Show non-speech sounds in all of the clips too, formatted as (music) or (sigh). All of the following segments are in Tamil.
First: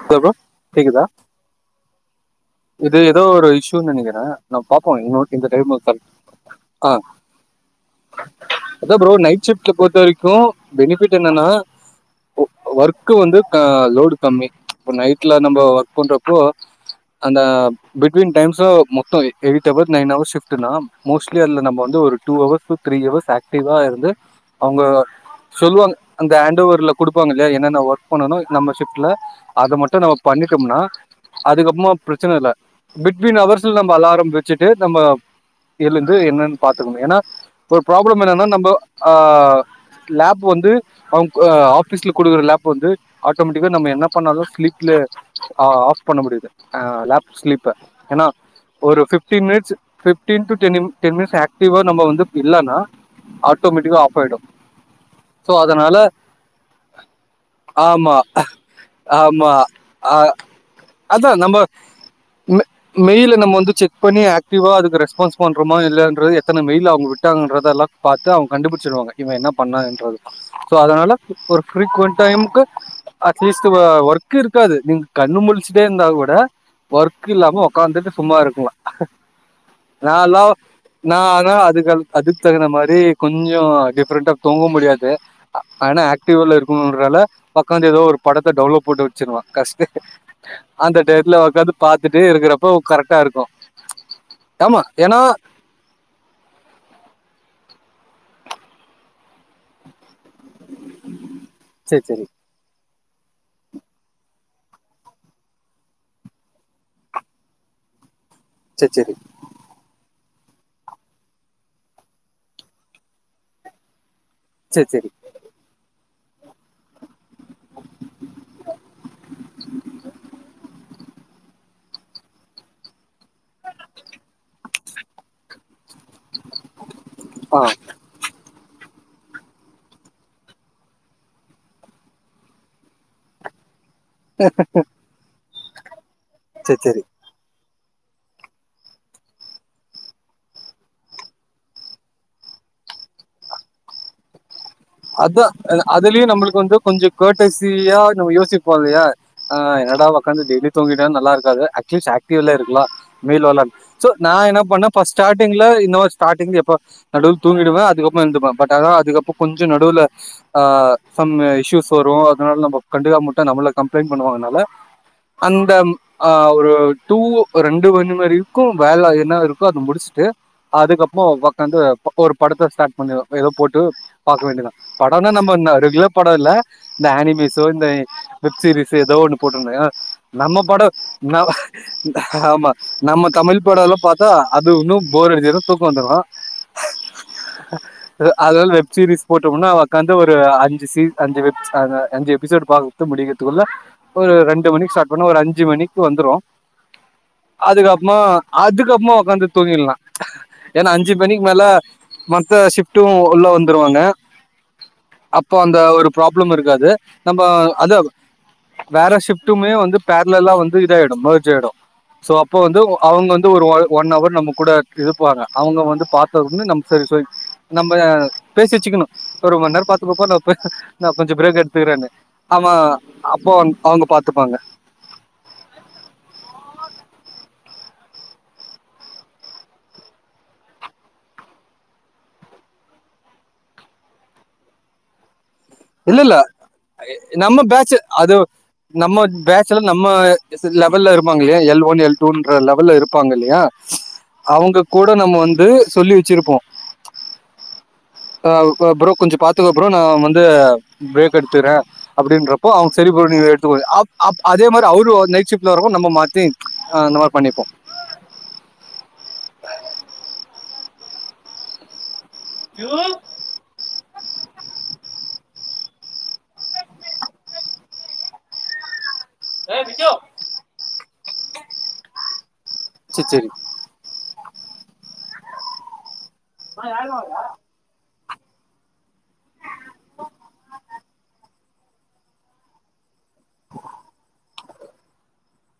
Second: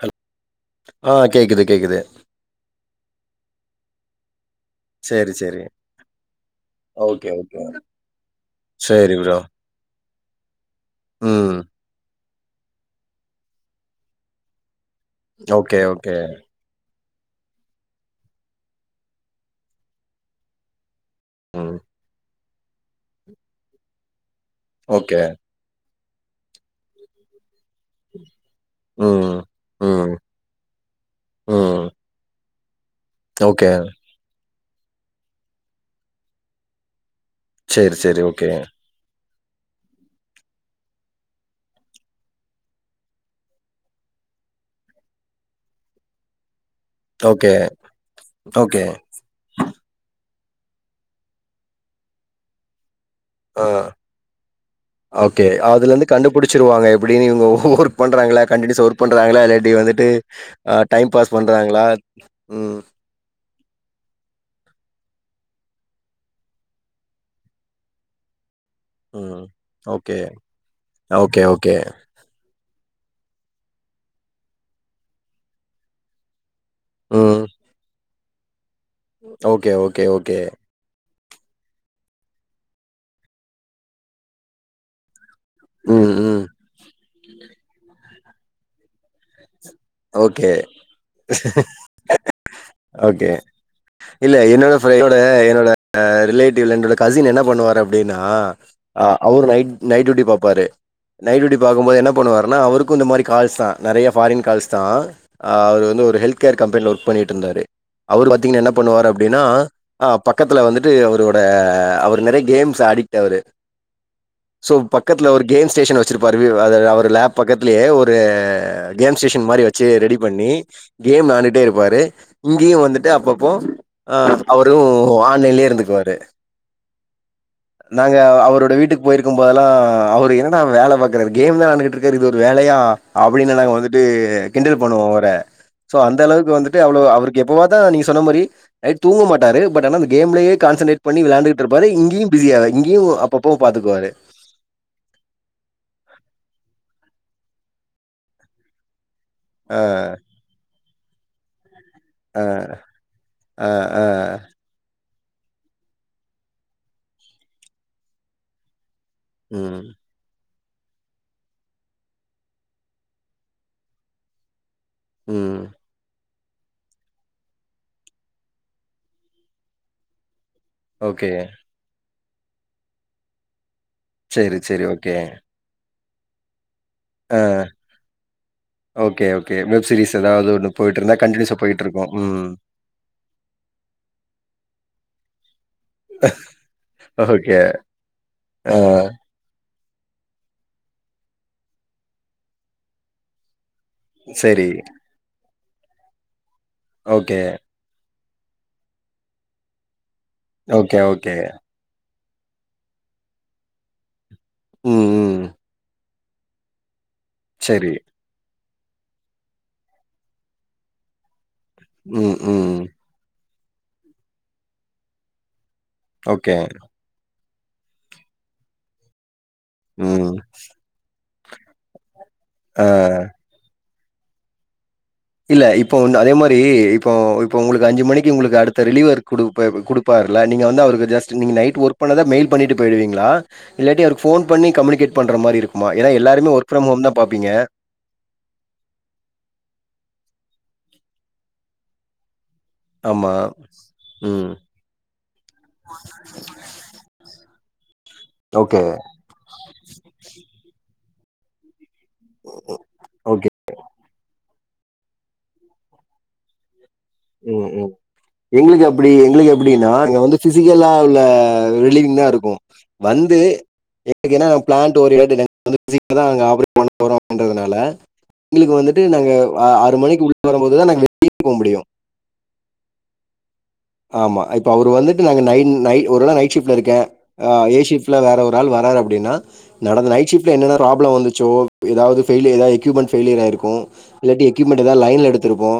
ஹல் ஹலோ ப்ரோ கேக்குதா அ கேக்குது கேக்குது இது ஏதோ ஒரு இஷ்யூன் நெனைக்கிற நா பாப்போ இன்னொ சரி, இந்த சரி. டைம்மு அ ஓகே, ஓகே. அதா ப்ரோ நைட் ஷிப்ட்ல பொறுத்த வெரிக்கு பெனிஃபிட் என்னன்னா ம். ஒ ஒர்க்கு வந்து லோடு கம்மி இப்ப நைட்ல நம்ம ஓகே, ஒர்க் ஓகே. பண்றப்போ அந்த பிட்வீன் டைம்ஸ்ஸு மொத்தோ eight hour nine hours shift நா மோஸ்ட்லி அதுல ம். நம்போ வந்து ஒரு டூ ஹவர்ஸ்ஸு த்ரீ ஹவர்ஸ் ஆக்டிவா இருந்து அவுங்க ஓகே. சொல்வாங் அந்த ஹண்டொவர்ல குடுப்பாங்க இல்லியா என்னென்ன ஒர்க் பண்ணனு நம்ப ஷிஃப் ட்ல ம். அத மட்டு ம். நம்ப பண்ணிட்டோம்னா ம். அதுக்கப்புறமா பிரச்சன இல்ல பிட்வீன் ஓகே. அவர்ஸ்ல நம்ப அலாரம் வெச்சிட்டு நம்ப எலுந்து என்னன்னு பாத்துக்கணு ஏன்னா ஒரு சரி, சரி. ப்ராப்ளம் என்னன்னா ஓகே. நம்ப அ அ லேப் வந்து அவுங் அ ஆபீஸ்ல குடுக்குற லேப் வந்து ஆட்டோமெட் டிக்கா நம்ப என்ன பண்ணாலு ஸ்லிப்ல ஆஃப் பண்ண முடிது அ லேப் ஓகே, ஸ்லீப்பர் ஏன்னா ஓகே. ஒரு fifteen minutes fifteen to டெனிம் டென் மினிட்ஸ் ஆக்டிவா நம்ப வந்து இல்லன்னா ஆ. ஆட்டோமெட்டிக்கா ஆஃப் ஆயிடு ஓகே சோ அதனால அதுலந்து கண்டுபிடிச்சிருவாங்க எப்டின்னு இவுங்க ஹோ ஒர்க் ஆமா பண்றாங்ளா கண்டனியூஸ்ஸ ஒர்க் பண்ணுறாங்ளா ஆமா இல்லாட்டி வந்துட்டு ஆ டைம் அதா பாஸ் நம்ம பண்ணுறாங்ளா ம் மெயில நம்ம வந்து செக் பண்ணி ஆக்டிவா அதுக்கு ரெஸ்பான்ஸ் பண்றோமா இல்லையான்றது எத்தன மெயில் அவுங்க விட்டாங்கன்றதெல்லா பாத்து அவுங் கண்டுபிடிச்சிருகவாங்க இவ ம். என்ன ஓகே. பண்ணான்றது சோ அதனால ஓகே, ஒரு ஓகே. ஃப்ரிக்கௌண் டைம்க்கு அட்லீஸ்ட்டு ஒ ஒர்க்கு இருக்காது நீங்க கண்ணு முலிச்சிட்டே இருந்தா கூட ஒர்க் ம். இல்லாம ஒக்காந்துட்டு சும் சும்மா இருக்கலா ஓகே ஓகே ஓகே நா ஆனா அதுகள் அதுக் தகுந்த மாரி கொஞ்சஃ டிஃப்ரெண்டா தூங்கோ முடியாது ஆனா ம், ம். ஆக்டிவால இருக்கணோன்றனால ஒக்காந்து ஏதோ ஒரு படத்த டௌன்லோட் போட்டு வெச்சிருவோ கஷ்ட ஓகே. அந்த டேத்துல ஒக்காந்து பாத்துட்டே இருக்குறப்ப ஓகே. கரெக்டாருக்கோ இல்ல என்னோட ஃப என்னோட என்னோட ரிலேட்டிவ்ல என்னோட கசின் என்ன பண்ணுவாரு அப் டின்னா அ அவுரு நைட் நைட் டூட்டி பாப்பாரு நைட் டூட்டி பாக்கும்போது சரி என்ன சரி பண்ணுவருனா அவுருக் கு இந்த மாரி கால்ஸ்தா நெறைய ஃபாரின் கால்ஸ் தா அவுரு வந்து ஒரு ஹெல்த் கேர் கம்பெனியில ஒர்க் பண்ணிட்ருந்தாரு அவுரு பாத்தீங்ன்னா என்ன பண்ணுவாரு சரி சரி அப்டின்னா அ பக்கத்துல் வந்துட்டு அவுரோட அவுரு நெறைய கேம்ஸ் அடிக்ட்டு அவுரு சோ சரி சரி பக்கத்துல ஒரு கேம் ஸ்டேஷன் வெச்சிருப்பாரு வி அத அவர் லேப் பக்கத்துலேயே ஒரு கேம்ஸ் ஸ்டேஸன் மாரி வெச்சு ரெடி பண்ணி கேம் வெளான்டுட்டே இருப்பாரு இங்கேயு வந்துட்டு அப்பப் போ அ அவரு ஆன்லைன்லயே இருந்துக்குவாரு ஆ நாங்க அவுருட் வீட்டுக்கு போயிருக்கும் போதுல்லா அவரு என்னட வேல பாக்கரார் கேம் தா வெளாண்ட்டுக்குட்ருகாரு இது ஒரு வேலயா அப்டின்னு நாங்க வந்துட் டு கிண்டல் பண்ணுவோ அவர சோ அந்த அளவுக்கு வந்துட்டு சரி சரி அவ்ளவு அவருக்கு எப்பவாத் தா நீங்க சொன்ன மாரி நைட்டு தூங்க மாட்டாரு பட் ஆன அந்த கேம்லயே கான்சன்ரேட் பண்ணி வெளாண்டுகுட்ருபாரு இங்கியு பிஸியாய் இங்கியு அப்பப்போ பாத்துக்குவாரு அதா அதுலயு நம்பளுக்கு வந்து கொஞ்சோ கேட்டசியா நம்ப யோசிப்போல்லியா ஆ என்னடா ஒக்காந்து டெய்லி தூங்கிட்டாலு நல்லாக்காது அட்லீஸ்ட் ஆ ஆக்டிவ்ல இருக்கலா மெய்ல் வல்ல ஆ ஆ சோ நா என்ன பண்ண ஃபஸ் ஸ்டாட்டிங்ல யூ நோ ஸ்டாட்டிங் எப்ப நடுவ்ல தூங்கிடுவ அதுக்கப்ற எந்ர்ப்ப பட் ஆனாலு அதுக்கப்ப கொஞ்ச ம் நடுவுல ஆ சம் இஷ்யூஸ் வரு அதனால நம்ம கண்டுக்காம வுட்டா நம்மள கம்ப்ளைண்ட் பண்ணுவாங்கனால ம் அந்த ஆ ஒரு டூ ரெண்டு மணி வரைக்கு வேல என்ன இருக்கோ அது முடிச்ட்டு அதுக்கப்புறமா ஓகே ஒக்காந்து ஒரு படத்த ஸ்டார்ட் பண்ணிர்வ ஏதோ போட்டு பாக்க சேரி வேண்டிதா சேரி ஓகே படனா நம்ம ந ரெகுலர் பட இல்ல இந்த ஆ ஆனிமிஸோ இந்த வெப்சீரிஸ் ஏதோ ஓகே ஒண்ணு ஓகே போட்ருந்த வெப் ஏனா சீரிஸ் ஏதாவது நம்ம ஒண்ணு பட போயிட்டு இருந்தா ந கண்டினியூஸா போயிட்டு இருக்கு ம் ஆமா நம்ம தமிழ் படல்லா பாத்தா அது இன்னு போர் அடிச்சுரு வந்துரு அ ஓகே அதனால ஆ வெப் சீரிஸ் போட்டோம்னா உக்காந்து ஒரு அஞ்சு சீன் அஞ்சு வெப் அத அஞ்சு எபிசோடு பாத்து முடிக்றதுக்குள்ள ஒரு ரெண்டு சரி மணிக்கு ஸ்டார்ட் பண்ண ஒரு அஞ்சு மணிக்கு வந்துரு ஓகே அதுக்கப்மா அதுக்கப்மா ஒக்காந்து தூங்கிர்லா ஏனா ஓகே, அஞ்சு ஓகே. மணிக்கு மேல மத்த சிஃப்ட்டு உள்ள வந்துருவாங்க ம், ம். அப்ப அந்த ஒரு ப்ராப்ளம் இருக்காது நம்ம சரி. அதா வேற ஷிஃப்ட்டுமே வந்து பேரலல்லா வந்து இதாயிடு மெர்ஜ் ஆய்டு சோ ம், அப்ப வந்து ம். அவுங்க வந் ஒரு ஒ ஒன் அவர் நம்ம கூட இருப்பாங்க அவுங்க வந்து பாத்தது ஓகே. வந்து நம்ம சரி சரி நம்ம பேசி வச்சுக்கணு ஒரு மண் நேர ம். பாத்துகொபா நா போய் நா கொஞ்ச பிரேக் எடுத்துக்கிறனு அவ ஆ. அப்போ அவங்க பாத்துப்பாங்க இல்ல இப்போ வந் அதே மாரி இப்போ இப்ப உங்களுக்கு அஞ்சு மணிக்கு உங்களுக்கு அடுத்த ரிலிவர் குடுப்ப குடுப்பா ர்ல நீங்க வந்து அவருக்கு ஜஸ்ட் நீ நைட் ஒர்க் பண்ணத மெய்ல் பண்ணிட்டு போய்டுவிங்ளா இல்லாட்டி அவர்க்கு ஃபோன் பண்ணி கம்யூனிகேட் பண்ற மாரி இருக் இல்லல்ல நம்ம பேட்ச் அது நம்ம பேட்ச் எல்லா நம் நம்ம லெவல்ல இருப்பாங்கல்லயா எல் ஒன் எல் டூ ன்ற லெவல்ல ஆமா. இருப்பாங்க இல்லயா ம். அவங்க கூட நம்ம வந்து சொல்லி வச்சிருப்போ ஆ ஓகே, ப்ர ப்ரோ கொஞ்ச பாத்துக்க ப்ரோ நா வந் பிரேக் எடுத்துர்ற அப்டின்றப்போ அவுங்க சரி ப்ரோ நீங்க ஓகே. எடுத்துகோ அப் அப் அதே மாரி அவுரு நைட் ஷிஃப்ட்ல வரும் போ நம்ப மாத்தி ஆ அந்த மாரி பண்ணிப்போ ம் ம் எங்ளுக்கு எப்பிடி எங்களுக்கு எப்பிடினா அங்க வந்து ஃபிசி கலா உள்ள ரிலீவிங் தா இருக்கு வந்து எனக் எனா பிளான்ட் ஓரியன்ட அந்த மிஷின்லதா நாங்க ஆபரேட் பண்ண போறோ அப்டின்றதுனால எங்ளுக்கு வந்து நாங்க ஆறு மணிக்கு உள்ள வரும்போதுதா நாங்க வெளியவே போக முடியு சர் சரி ஆமா இப்ப அவரு வந்துட்டு நாங்க நை நை ஒரு வேள நைட் ஷிஃப்ட்ல இருக்கே அ ஏ ஷிஃப் ல வேற ஒரு ஆள் வராரு அப்டினா நடந்த நைட் ஷிஃப்ட்ல என்னெலா பிராப்ள வந்துச்சோ எதாவுது ஃபெய்லியர் ஆயி எக்யூப்மெண்ட்ஸ் ஃபெய்லியராயிருக்கு இல்லாட்டி எக்யூப்மென்ட் எதாது லைன்ல எடுத்துருப்போ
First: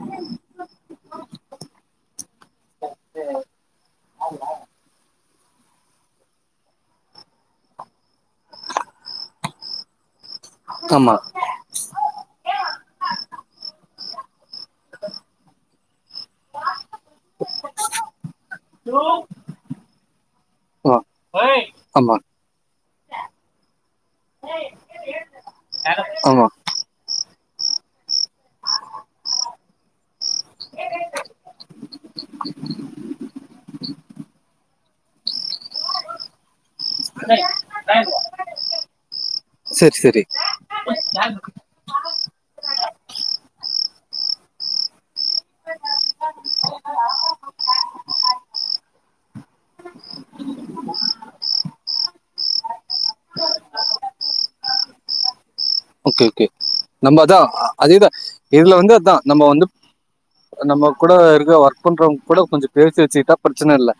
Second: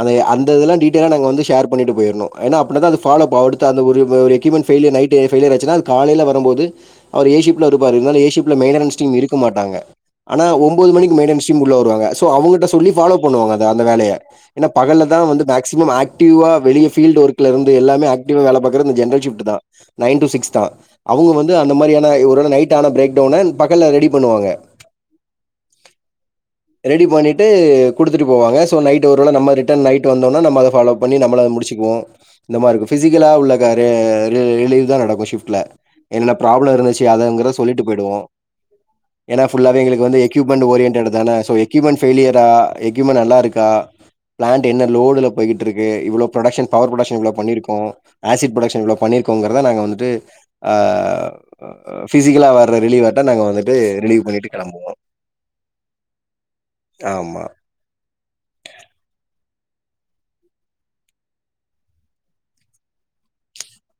அந்த எ அந்த இதெல்லா டீடெய்லா நாங்க வந்து ஷேர் பண்ணிட்டு போயிர்ணு ஏனா அப்டிதா அந்த ஃபாலோ அப் அப்டிதா அந்த ஒரு ஒரு எக்யூப்மென்ட் ஃபெய்லியர் நைட்டு ஃபெய்லியர் ஆச்சுனா அது காலைல வரும்போது அவுரு ஏ ஷிஃப்ட்ல இருப்பாரு இருந்தாலு ஏ ஷிஃப்ட்ல மெய்ன்டனன்ஸ் டீம் இருக்க மாட்டாங்க ஆனா ஒம்போது ஆமா மணிக்கு மெய்ன்டனன்ஸ் டீம் உள்ள வருவாங்க சோ அவங்கிட்ட சொல்லி ஃபாலோ பண்ணுவாங்க அத அந்த வேலைய ஏனா பகல்ல தா வந்து மேக்சிமம் ஆக்டிவ்வா ஃபீல்டு ஒர்க்ல இருந்து எல்லாமே ஆக்டிவா வேல பாக்கறது இந்த ஜெனரல் ஷிஃப்ட் தா நைன் டூ சிக்ஸ் தா ஆமா அவுங்க வந்து அந்த மாரி ஏனா ஆமா ஒரு வேள நைட் ஆன பிரேக் டவுன பகல்ல ரெடி பண்ணுவாங்க ஆமா ட்டு குடுத்துட்டு போவாங்க சோ நைட் ஒரு வேள நம்ம ரிட்டன் நைட் வந்தோனா நம்ம அத ஃபாலோ பண்ணி நம்மள அத முடிச்சு ருவோ இந்த மார்ருக்கு ஃபிசிக்கலா உள்ள க ர ரி ரிலீவ் தா நடக்கு ஷிஃப்ட்ல என்ன ப்ராப் ள இருந்துச்சு அதங்கிறத சொல்லிட்டு போய்டுவோ ஏனா ஃபுல்லாவே சரி எங்களுக்கு வந்து சரி எக்யூப்மெண்டு ஓரியன்ட்டடு தான சோ எக்யூப்மெண் ஃபெலியரா எக்யூப்மெண் நல்லருக்கா ப்ளான்டு என்ன லோடுல போய்க்கிட்ருக்கு இவ்ளோ ப்ரொடக்ஷன் பவர் ப்ரொடக்ஷன் இவ்ளோ பண்ணிருக்கோ ஆசிட் ப்ரொடக்ஷன் இவ்ளோ பண்ணிருக்கோங்கறத நாங்க வந்துட்டு அ அ அ பிசிக்கலா வர்ற ரிலீவட்ட நாங்க வந்துட்டு ரிலீவ் பண்ணிட்டு கெளம்புவோ ஓகே ஓகே நம்ப அதா அதேதா இதுல வந்து அதா நம்ம வந்து நம்ம கூட இருக்க ஒர்க் பண்றவங் கூட கொஞ்சு பேசி வச்சுக்கிட்டா ப்ரெச்சன இல்ல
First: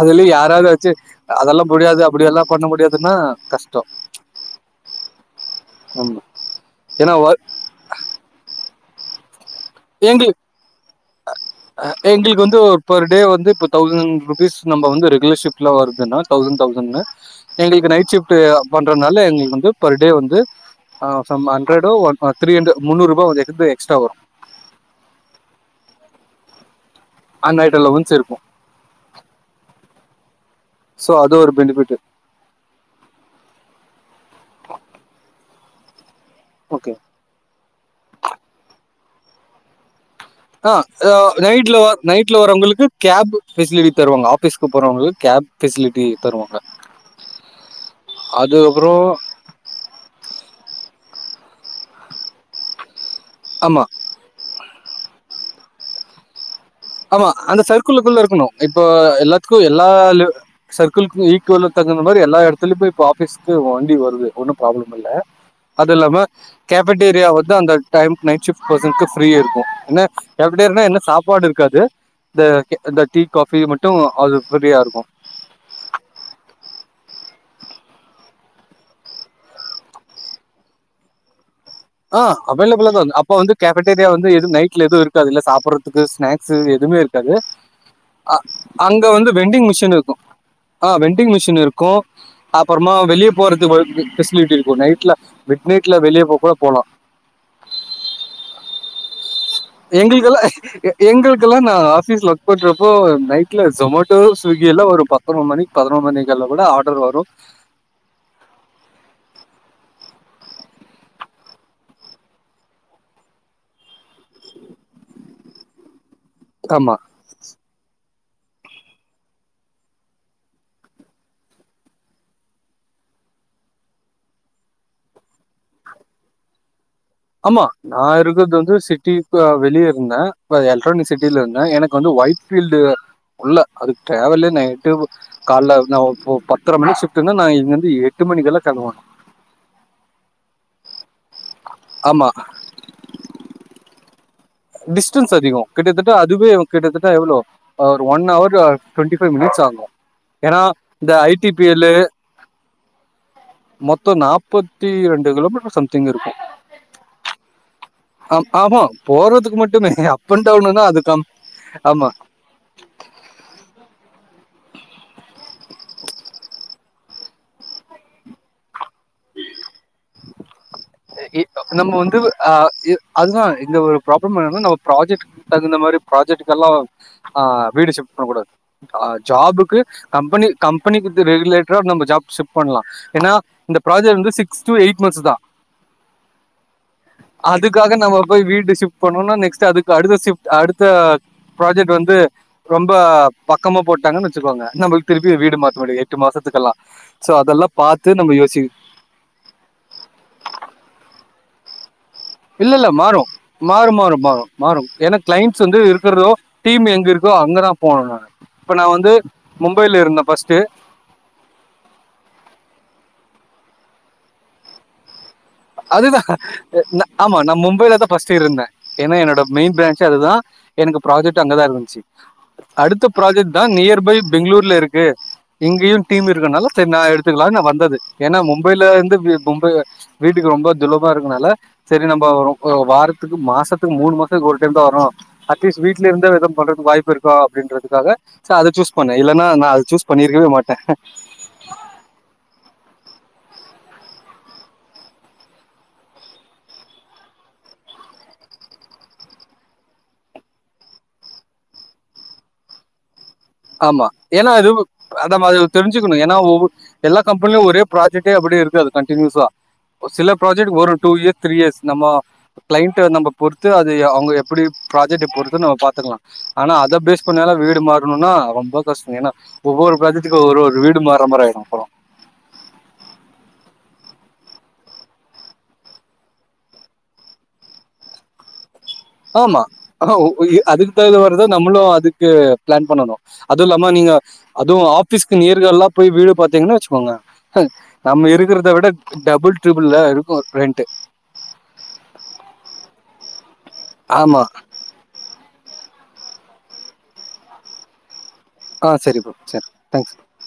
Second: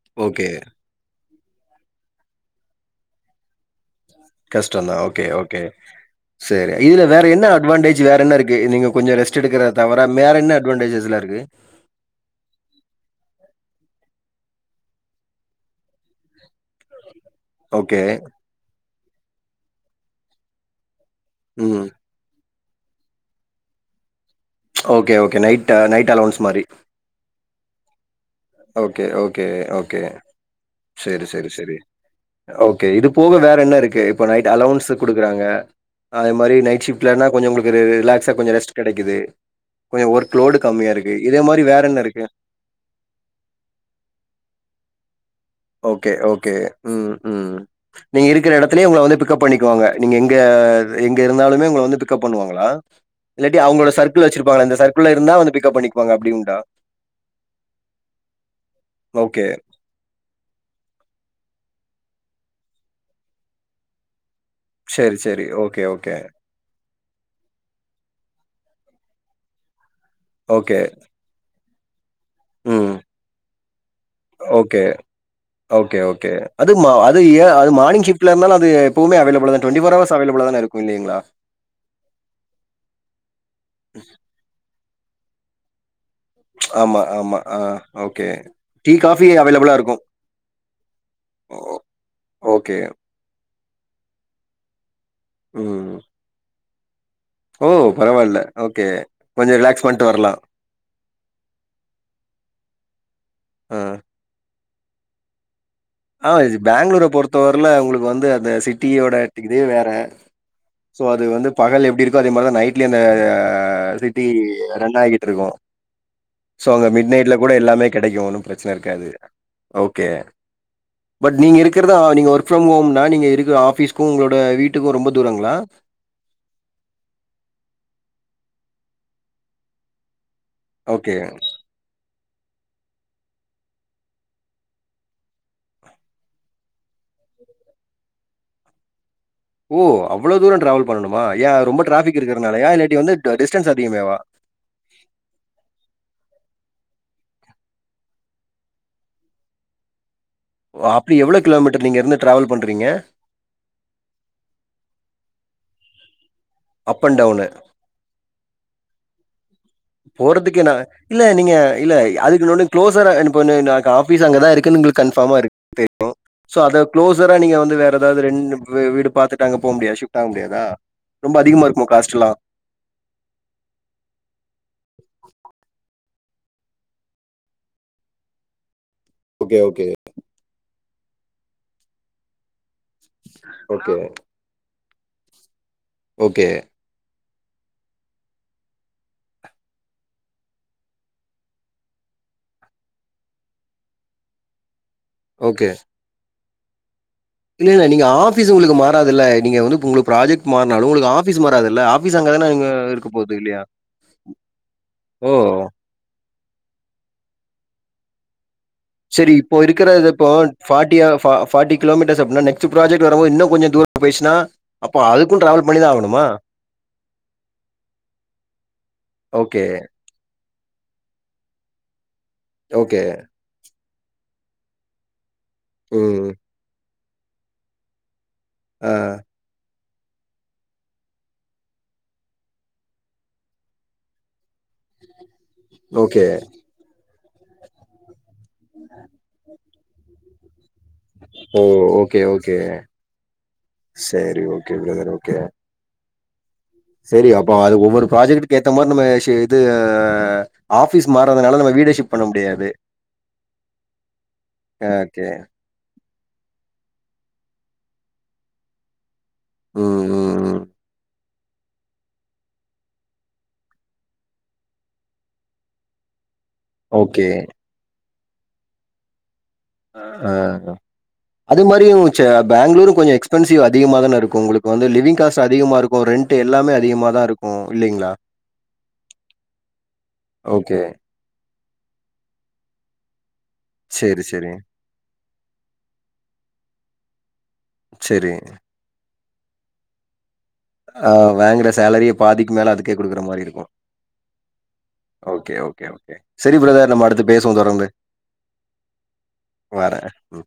அதுலியு ஓகே. யாராவ்து வெச்சு அதெல்லா முடியாது அப்புடியெல்லா பண்ண முடியாதுன்னா கஷ்டோ கஷ்டந்தா ஓகே ஓகே ஆமா செரி இதுல ஏன்னா வேற ஒர் என்ன அட்வான்டேஜ் வேற என்ன இருக்கு நீங்க கொஞ்சம் ரெஸ்ட் எடுக்கிறத தவிர எங்கு வேற என்ன அட்வான்டேஜஸ்லாம் இருக்கு? அ எங்குளுக்கு வந்து ஒர் பெர் டே வந்து புத் தௌசண் ருபீஸ் நம்ப வந்து ரெகுலர் ஷிஃப்ட்ல வருதுன்னா தௌசண் தௌசண்னு எங்களுக்கு ஓகே. நைட் ஃஷிப்ட்டு பண்றத்னால எங்ளுக்கு வந்து பர் டே வந்து அ சம் ம். அண்ட்ரடோ ஒன் அ த்ரீ அன்ட்ர முன்னுருபா கொஞ் எத் எக்ஸ்ட்ரா வரு ஓகே ஓகே நைட நைட் அலொவன்ஸ் மாரி அ நைட் அலொவன்ஸ் இருக்கோ ஓகே ஓகே ஓகே சோ சரி, அது சரி, ஒரு சரி. பெனிஃபிட்டு ஓகே இது போக வேற என்னருக்கு இப்ப நைட் அலொவன்ஸு குடுக்குறாங்க அது மாரி நைட் ஓகே ஃஷிப்ட்லனா கொஞ்சு உங்ளுக்கு ரி ரிலாக்ஸா கொஞ்சு ரெஸ்ட் கெடைக்கிது அ அ நைட்ல வர் என்ன இருக்கு? நைட்ல வரவங்களுக்கு கேபு ஃபெசிலிட்டி தருவாங்க ஆஃபிஸ்க்கு போறவங்ளுக் கேப் ஃபெசிலிட்டி ஓகே ஓகே தருவாங்க ம் ம் நீங்க இருக்கிற எடத்துலே உங்கள அதுக்கப்புறம் வந்து பிக்கப் பண்ணிக்குவாங்க நீங்க எங்க அ இது எங்க இருந்தாலுமே உங்கள வந்து பிக் அப் பண்ணுவாங்களா இல்லாட்டி ஆமா அவுங்ளோட சர்க்கிள் வச்சிருப்பாங்ளா இந்த சர்க் குள்ள இருந்தா வந்து பிக்கப் பண்ணக்வாங்க அப்டி உண்டா ஆமா அந்த சர்க்குளுக்குள்ள இருக்குணு இப்போ ஓகே. எல்லாத்துக்கு எல்லா லிவ் சர்க்கிள்க்கு ஈக்வல தகுந்த மாரி எல்லா எடத்தில்யு போய் இப்ப ஆபிஸ்க்கு வண்டி வருது ஒன்னு ப்ராப்ளம் இல்ல சரி, சரி. ஓகே, அது ஓகே, இல்லாம கே ஃபெட்டேரியா வந்து அந்த டைம் நைட் ஃஷிப் பேசன்க்கு ஃப்ரீயாருக்கு என்ன ஓகே. கேஃபெடேரினா என்ன சாப்பாடு இரு க்காது இந்த டி ம். இந்த டீ காஃபி மட்டு அது ஓகே, ஃப்ரீயாருக்கு ஓகே, ஓகே. (unintelligible) அது மானிங் ஃஷிப்ல இந்தாலு அது எப்போவ்மே அவைலபுளு தா ட்வெண்டி ஃபோர் அவர்ஸு அவைலபுளாதாங்க இருக்கு இல்லீங்ளா அ அவைலபுளா தா அப்ப வந்து கேஃபேடேரியா வந்து எது நைட்ல எதுவ் இருக்காதுல்ல சாப்பறற் துக்கு ஸ்நாக்ஸு எதுவ்மே ஆமா, இருக்காது ஆமா. ஆ ஓகே. அ டீ, அங்க காஃபி வந்து வெண்டிங் அவைலபிளா மிஷின் இருக்கும். இர்க்கு அ வென்டிங் ஓ மிஷின் இருக்கு ஓகே. அப்புறமா வெளியே போறதுக் கு ஃபெசிலிட்டி இருக்கு நைட்ல மிட் ம். நைட்ல வெளிய போ கூட போலா ஓ பரவாயில்ல ஓகே கொஞ்சு எங்ளுக்கெல்லா எ எங்களுக்கெல்லா நா ஆபீஸ்ல ஒர்க் பண்றப்போ நைட்ல ஆ. சொமோட்டோ ஸ்வி தி எல்லா வரு பத்தர மணிக் அ இது பேங்ளூர பொறுத்த வரில உங்ளுக்கு வந்து அந்த சிட்டியோட அட்டிக்குதே வேற சோ அது வந்து பகல்ல எப்டி இருக்கோ அதே மாரிதா நைட்ல்யு அந்த அ அ சிட்டி ரன் ஆகிட்டுருக்கு சோ அங்க ஆமா. மிட் நைட்ல கூட எல்லாமே கெடைக்கு ஒன்னு ப்ரெச்ன இருக்காது ஓகே (inaudible) பட் நீங்க இருக்கிறதா நீங்க ஒர்க் ஃப்ரம் ஹோம்னா நீங்க இருக்க ஆஃபீஸ்க்கு உங்ளோட வீட்டுக்கு ரொம்ப தூரங்ளா (inaudible) ஆமா நா இருக்கற்து வந்து சிட்டிக்கு அ வெளிய இருந்த இப்ப எல்க்ட்ரானிக் ஓகே. சிட்டில இர்ந்த எனக்கு வந்து ஒயிட் ஃபீல்டு உள்ள அதுக்கு டிராவல்லு நா எட்டு ப கால்ல நா போ பத்தர மணிக் ஃஷிப்ட்டுனா நா இங்கர்ந்து எட்டு மணக்கெல்லா (unintelligible) ஓ அவ்ஸளோ தூரோ டிராவல் பண்ணணுமா ஏ ரொம்ப டிராஃபிக்கு ஆமா. இருக்கிறனாலயா இல்லாட்டி வந்து டி டிஸ்டன்ஸு அதிகமேவா டிஸ்டன்ஸ் அதிகோ கிட்டத்தட்ட அதுவே கிட்டத்தட்ட எவ்வளோ ஒரு one hour twenty five minutes ஆகு ஓ அப்படி எவ்வளோ கிலோமீட்டர் நீங்க இருந்து டிராவல் பண்றீங்க மொத்த நாப்பத்தி இரண்டு கிலோமீட்டர் சம்திங் இருக்கு அப் அண்ட் டவுனு ஆ ஆமா போறதுக்கு மட் போறதுக்கேனா இல்ல நீங்க இல்ல ஆமா அதுக்கு இன்னொன்னு க்ளோஸரா ஆ இப் ஒன் ஆபீஸ் அங்கதா இருக் உங்களுக்கு கன்ஃபார்மா இருக்கு தெரியு சோ அத கு்ளோசரா நீங்க வந்து வேற ஏதாவது ரெண்டு வீடு பாத்துட் அங்க போ முடியாது ஷிப்ட் ஆக முடியாதா ரொம்ப அதிகமா இருக்குமா நம்ம வந்து காஸ்ட்லாம்? அதுதா இந்த ஒரு ப்ராப்ளம் என்ன நா நம்ம பராஜெக்ட்கு இந்த மாதிரி ப்ராஜெக்ட எல்லா ஆ வீடு ஷிப்ட் பண்ணக்க கூடாது ஓகே, ஜாபுக்கு ஓகே, கம்பெனி கம்பெனிக்கு ரெகுலேட்டரா நம்ம ஜாப் ஷிப் பண்ணலா ஏன்னா இந்த ஓகே. ப்ராஜெக்ட் வந்து சிக்ஸ் டூ எயிட் மந்த்ஸ் தா ஓகே அதுக்காக நம்ம போய் வீடு ஷிப்ட் பண்னோன்னா நெக்ஸ்ட் அதுக்கு அடுத்த் சிப்ட் அடுத்த ப்ராஜக்ட் வந்து ரொம்ப பக்கமா போட்டாங்கன்னு வச்சுக்கோங்க நம்மளு திருப்பி வீடு ஓகே. மாத்த முடியது எட்டு மாசத்துக்கெல்லா இல்ல இல்ல நீங்க ஆபீஸ் உங்களுக்கு மாறதுல்ல நீங்க வந்து உங்களுக்கு ப்ராஜெக்ட் மாறினாலு உங்களுக்கு ஆபீஸ் மாறதுல ஆ இல்ல இல்ல மாறு மாறு மாறு மாறு மாறு ஏன்னா ஓ! கிளைண்ட்ஸ் வந்து இருக்கிறதோ டீம் எங்க இருக்கோ அங்கதா போணு நா சரி இப்போ இருக்கிறது அப்போ ஃபர்ஸ்ட் ஃபோர்டில ஃபோர்டி கிலோமீட்டர்ஸ் அப்படினா நெக்ஸ்ட் ப்ராஜெக்ட் வந் இன்னு கொஞ்ச தூரம் பேசினா அப்போ அதுக் அதுதா ஆமா நா மும்பையில தா பர்ஸ்ட் இருந்தே ஏன்னா என்னோட ஓகே, மெயின் பிரான்ச்சு அதுதா எனக்கு ப்ராஜெக்ட் அங்கதா இருந்துச்சு ஓகே. அடுத்த ப்ராஜெக்ட் தா நியர்பை பெங்களூர்ல இருக்கு இங்கையு டீம் ம். இருக்கனால சரி நா எடுத்துக்கலானு நா வந்தது ஏன்னா மும்பைில ஆ. இருந்து மும்பை வீட்டுக்கு ரொம்ப துலமா இருக்கனால சரி நம்ம வரு வாரத்துக்கு மாசத்துக்கு மூணு மாசத்துக்கு ஒரு டைம் தா வரோ அடலீஸ் வீட்ல ஓகே. இருந்த வித சொல்றது வாய்ப்பு இருக்கு அப்படின்றதுக்காக அத சூஸ் பண்ண இல்லன்னா நா அத சூஸ் பண்ணிருக்கவே மாட்ட ஓ ஓகே ஓகே சரி ஓகே பிரதர் ஓகே சரி அப்போ அது ஒவ்வொரு ப்ராஜெக்டக்கு ஏத்த மாதிரி நம்ம இது ஆபிஸ் மாறதுனால நம்ம வீட ஷிப்ட் பண்ண முடியாது ஆமா ஏன்னா அது ஓகே. அத தெரிஞ்சுக்கணு ஏன்னா ஒ எல்லா கம்பெனிலியு ஒரே ப்ராஜெக்ட்டே அப்படி இருக்காது கண்டிநியூஸா ம், சில ம், ம். ப்ராஜக்ட் ஒரு டூ இயர்ஸ் த்ரீ இயர்ஸ் நம்ம கிளைண்டை நம்ம பொறுத்து அது அவங்க எப்படி ப்ராஜெக்ட பொறுத்து நம்ம பாத்துக்கலா ஆனா அத பேஸ் ஓகே. பண்ணல வீடு மாறணும்னா ரொம்ப கஷ்ட ஏன்னா ஒவ்வொரு ஆ ப்ராஜெக்ட்டுக்கு ஒரு ஒரு வீடு மாறுற மாதிரி அது ஆயிடும் அப்புறம் மாறியு பெங்களூரு கொஞ்ச எக்ஸ்பென்சிவ் அதிகம தான இருக் கும் உங்களுக்கு வந்து லிவிங் காஸ்ட் அதிகமா இருக்கு ரெண்டட் எல்லாமே அதிகமா தா இருக்கு இல்லைங்களா ஆமா ஆ ஓ ஓகே. அதுக்கு தகுந்த மாதிரி தா நம்மளு அதுக்கு பிளான் பண்ணணு அதுவு இல்லாம நீங்க சரி, சரி, அதுவு ஆபிஸ்க்கு நியர்கள் எல்லா போய் வீடு பார்த்தீங்கன்னா வச்சுக்கோங்க நம்ம சரி. இருக்கிறத விட டபுள் ட்ரிபிள் ல இருக் ஆ வாங்குற சேலரிய பாதிக்கு மேல அதுக்கே கொடுக்குற மாரி இருக் ஆமாம் ஓகே ஓகே ஓகே சரி பிரதர் நம்ம அடுத்து பேசுவோ தொடர்ந்து ஆ சரிப்பா சரி வரேன். தேங்க்ஸ் ம்.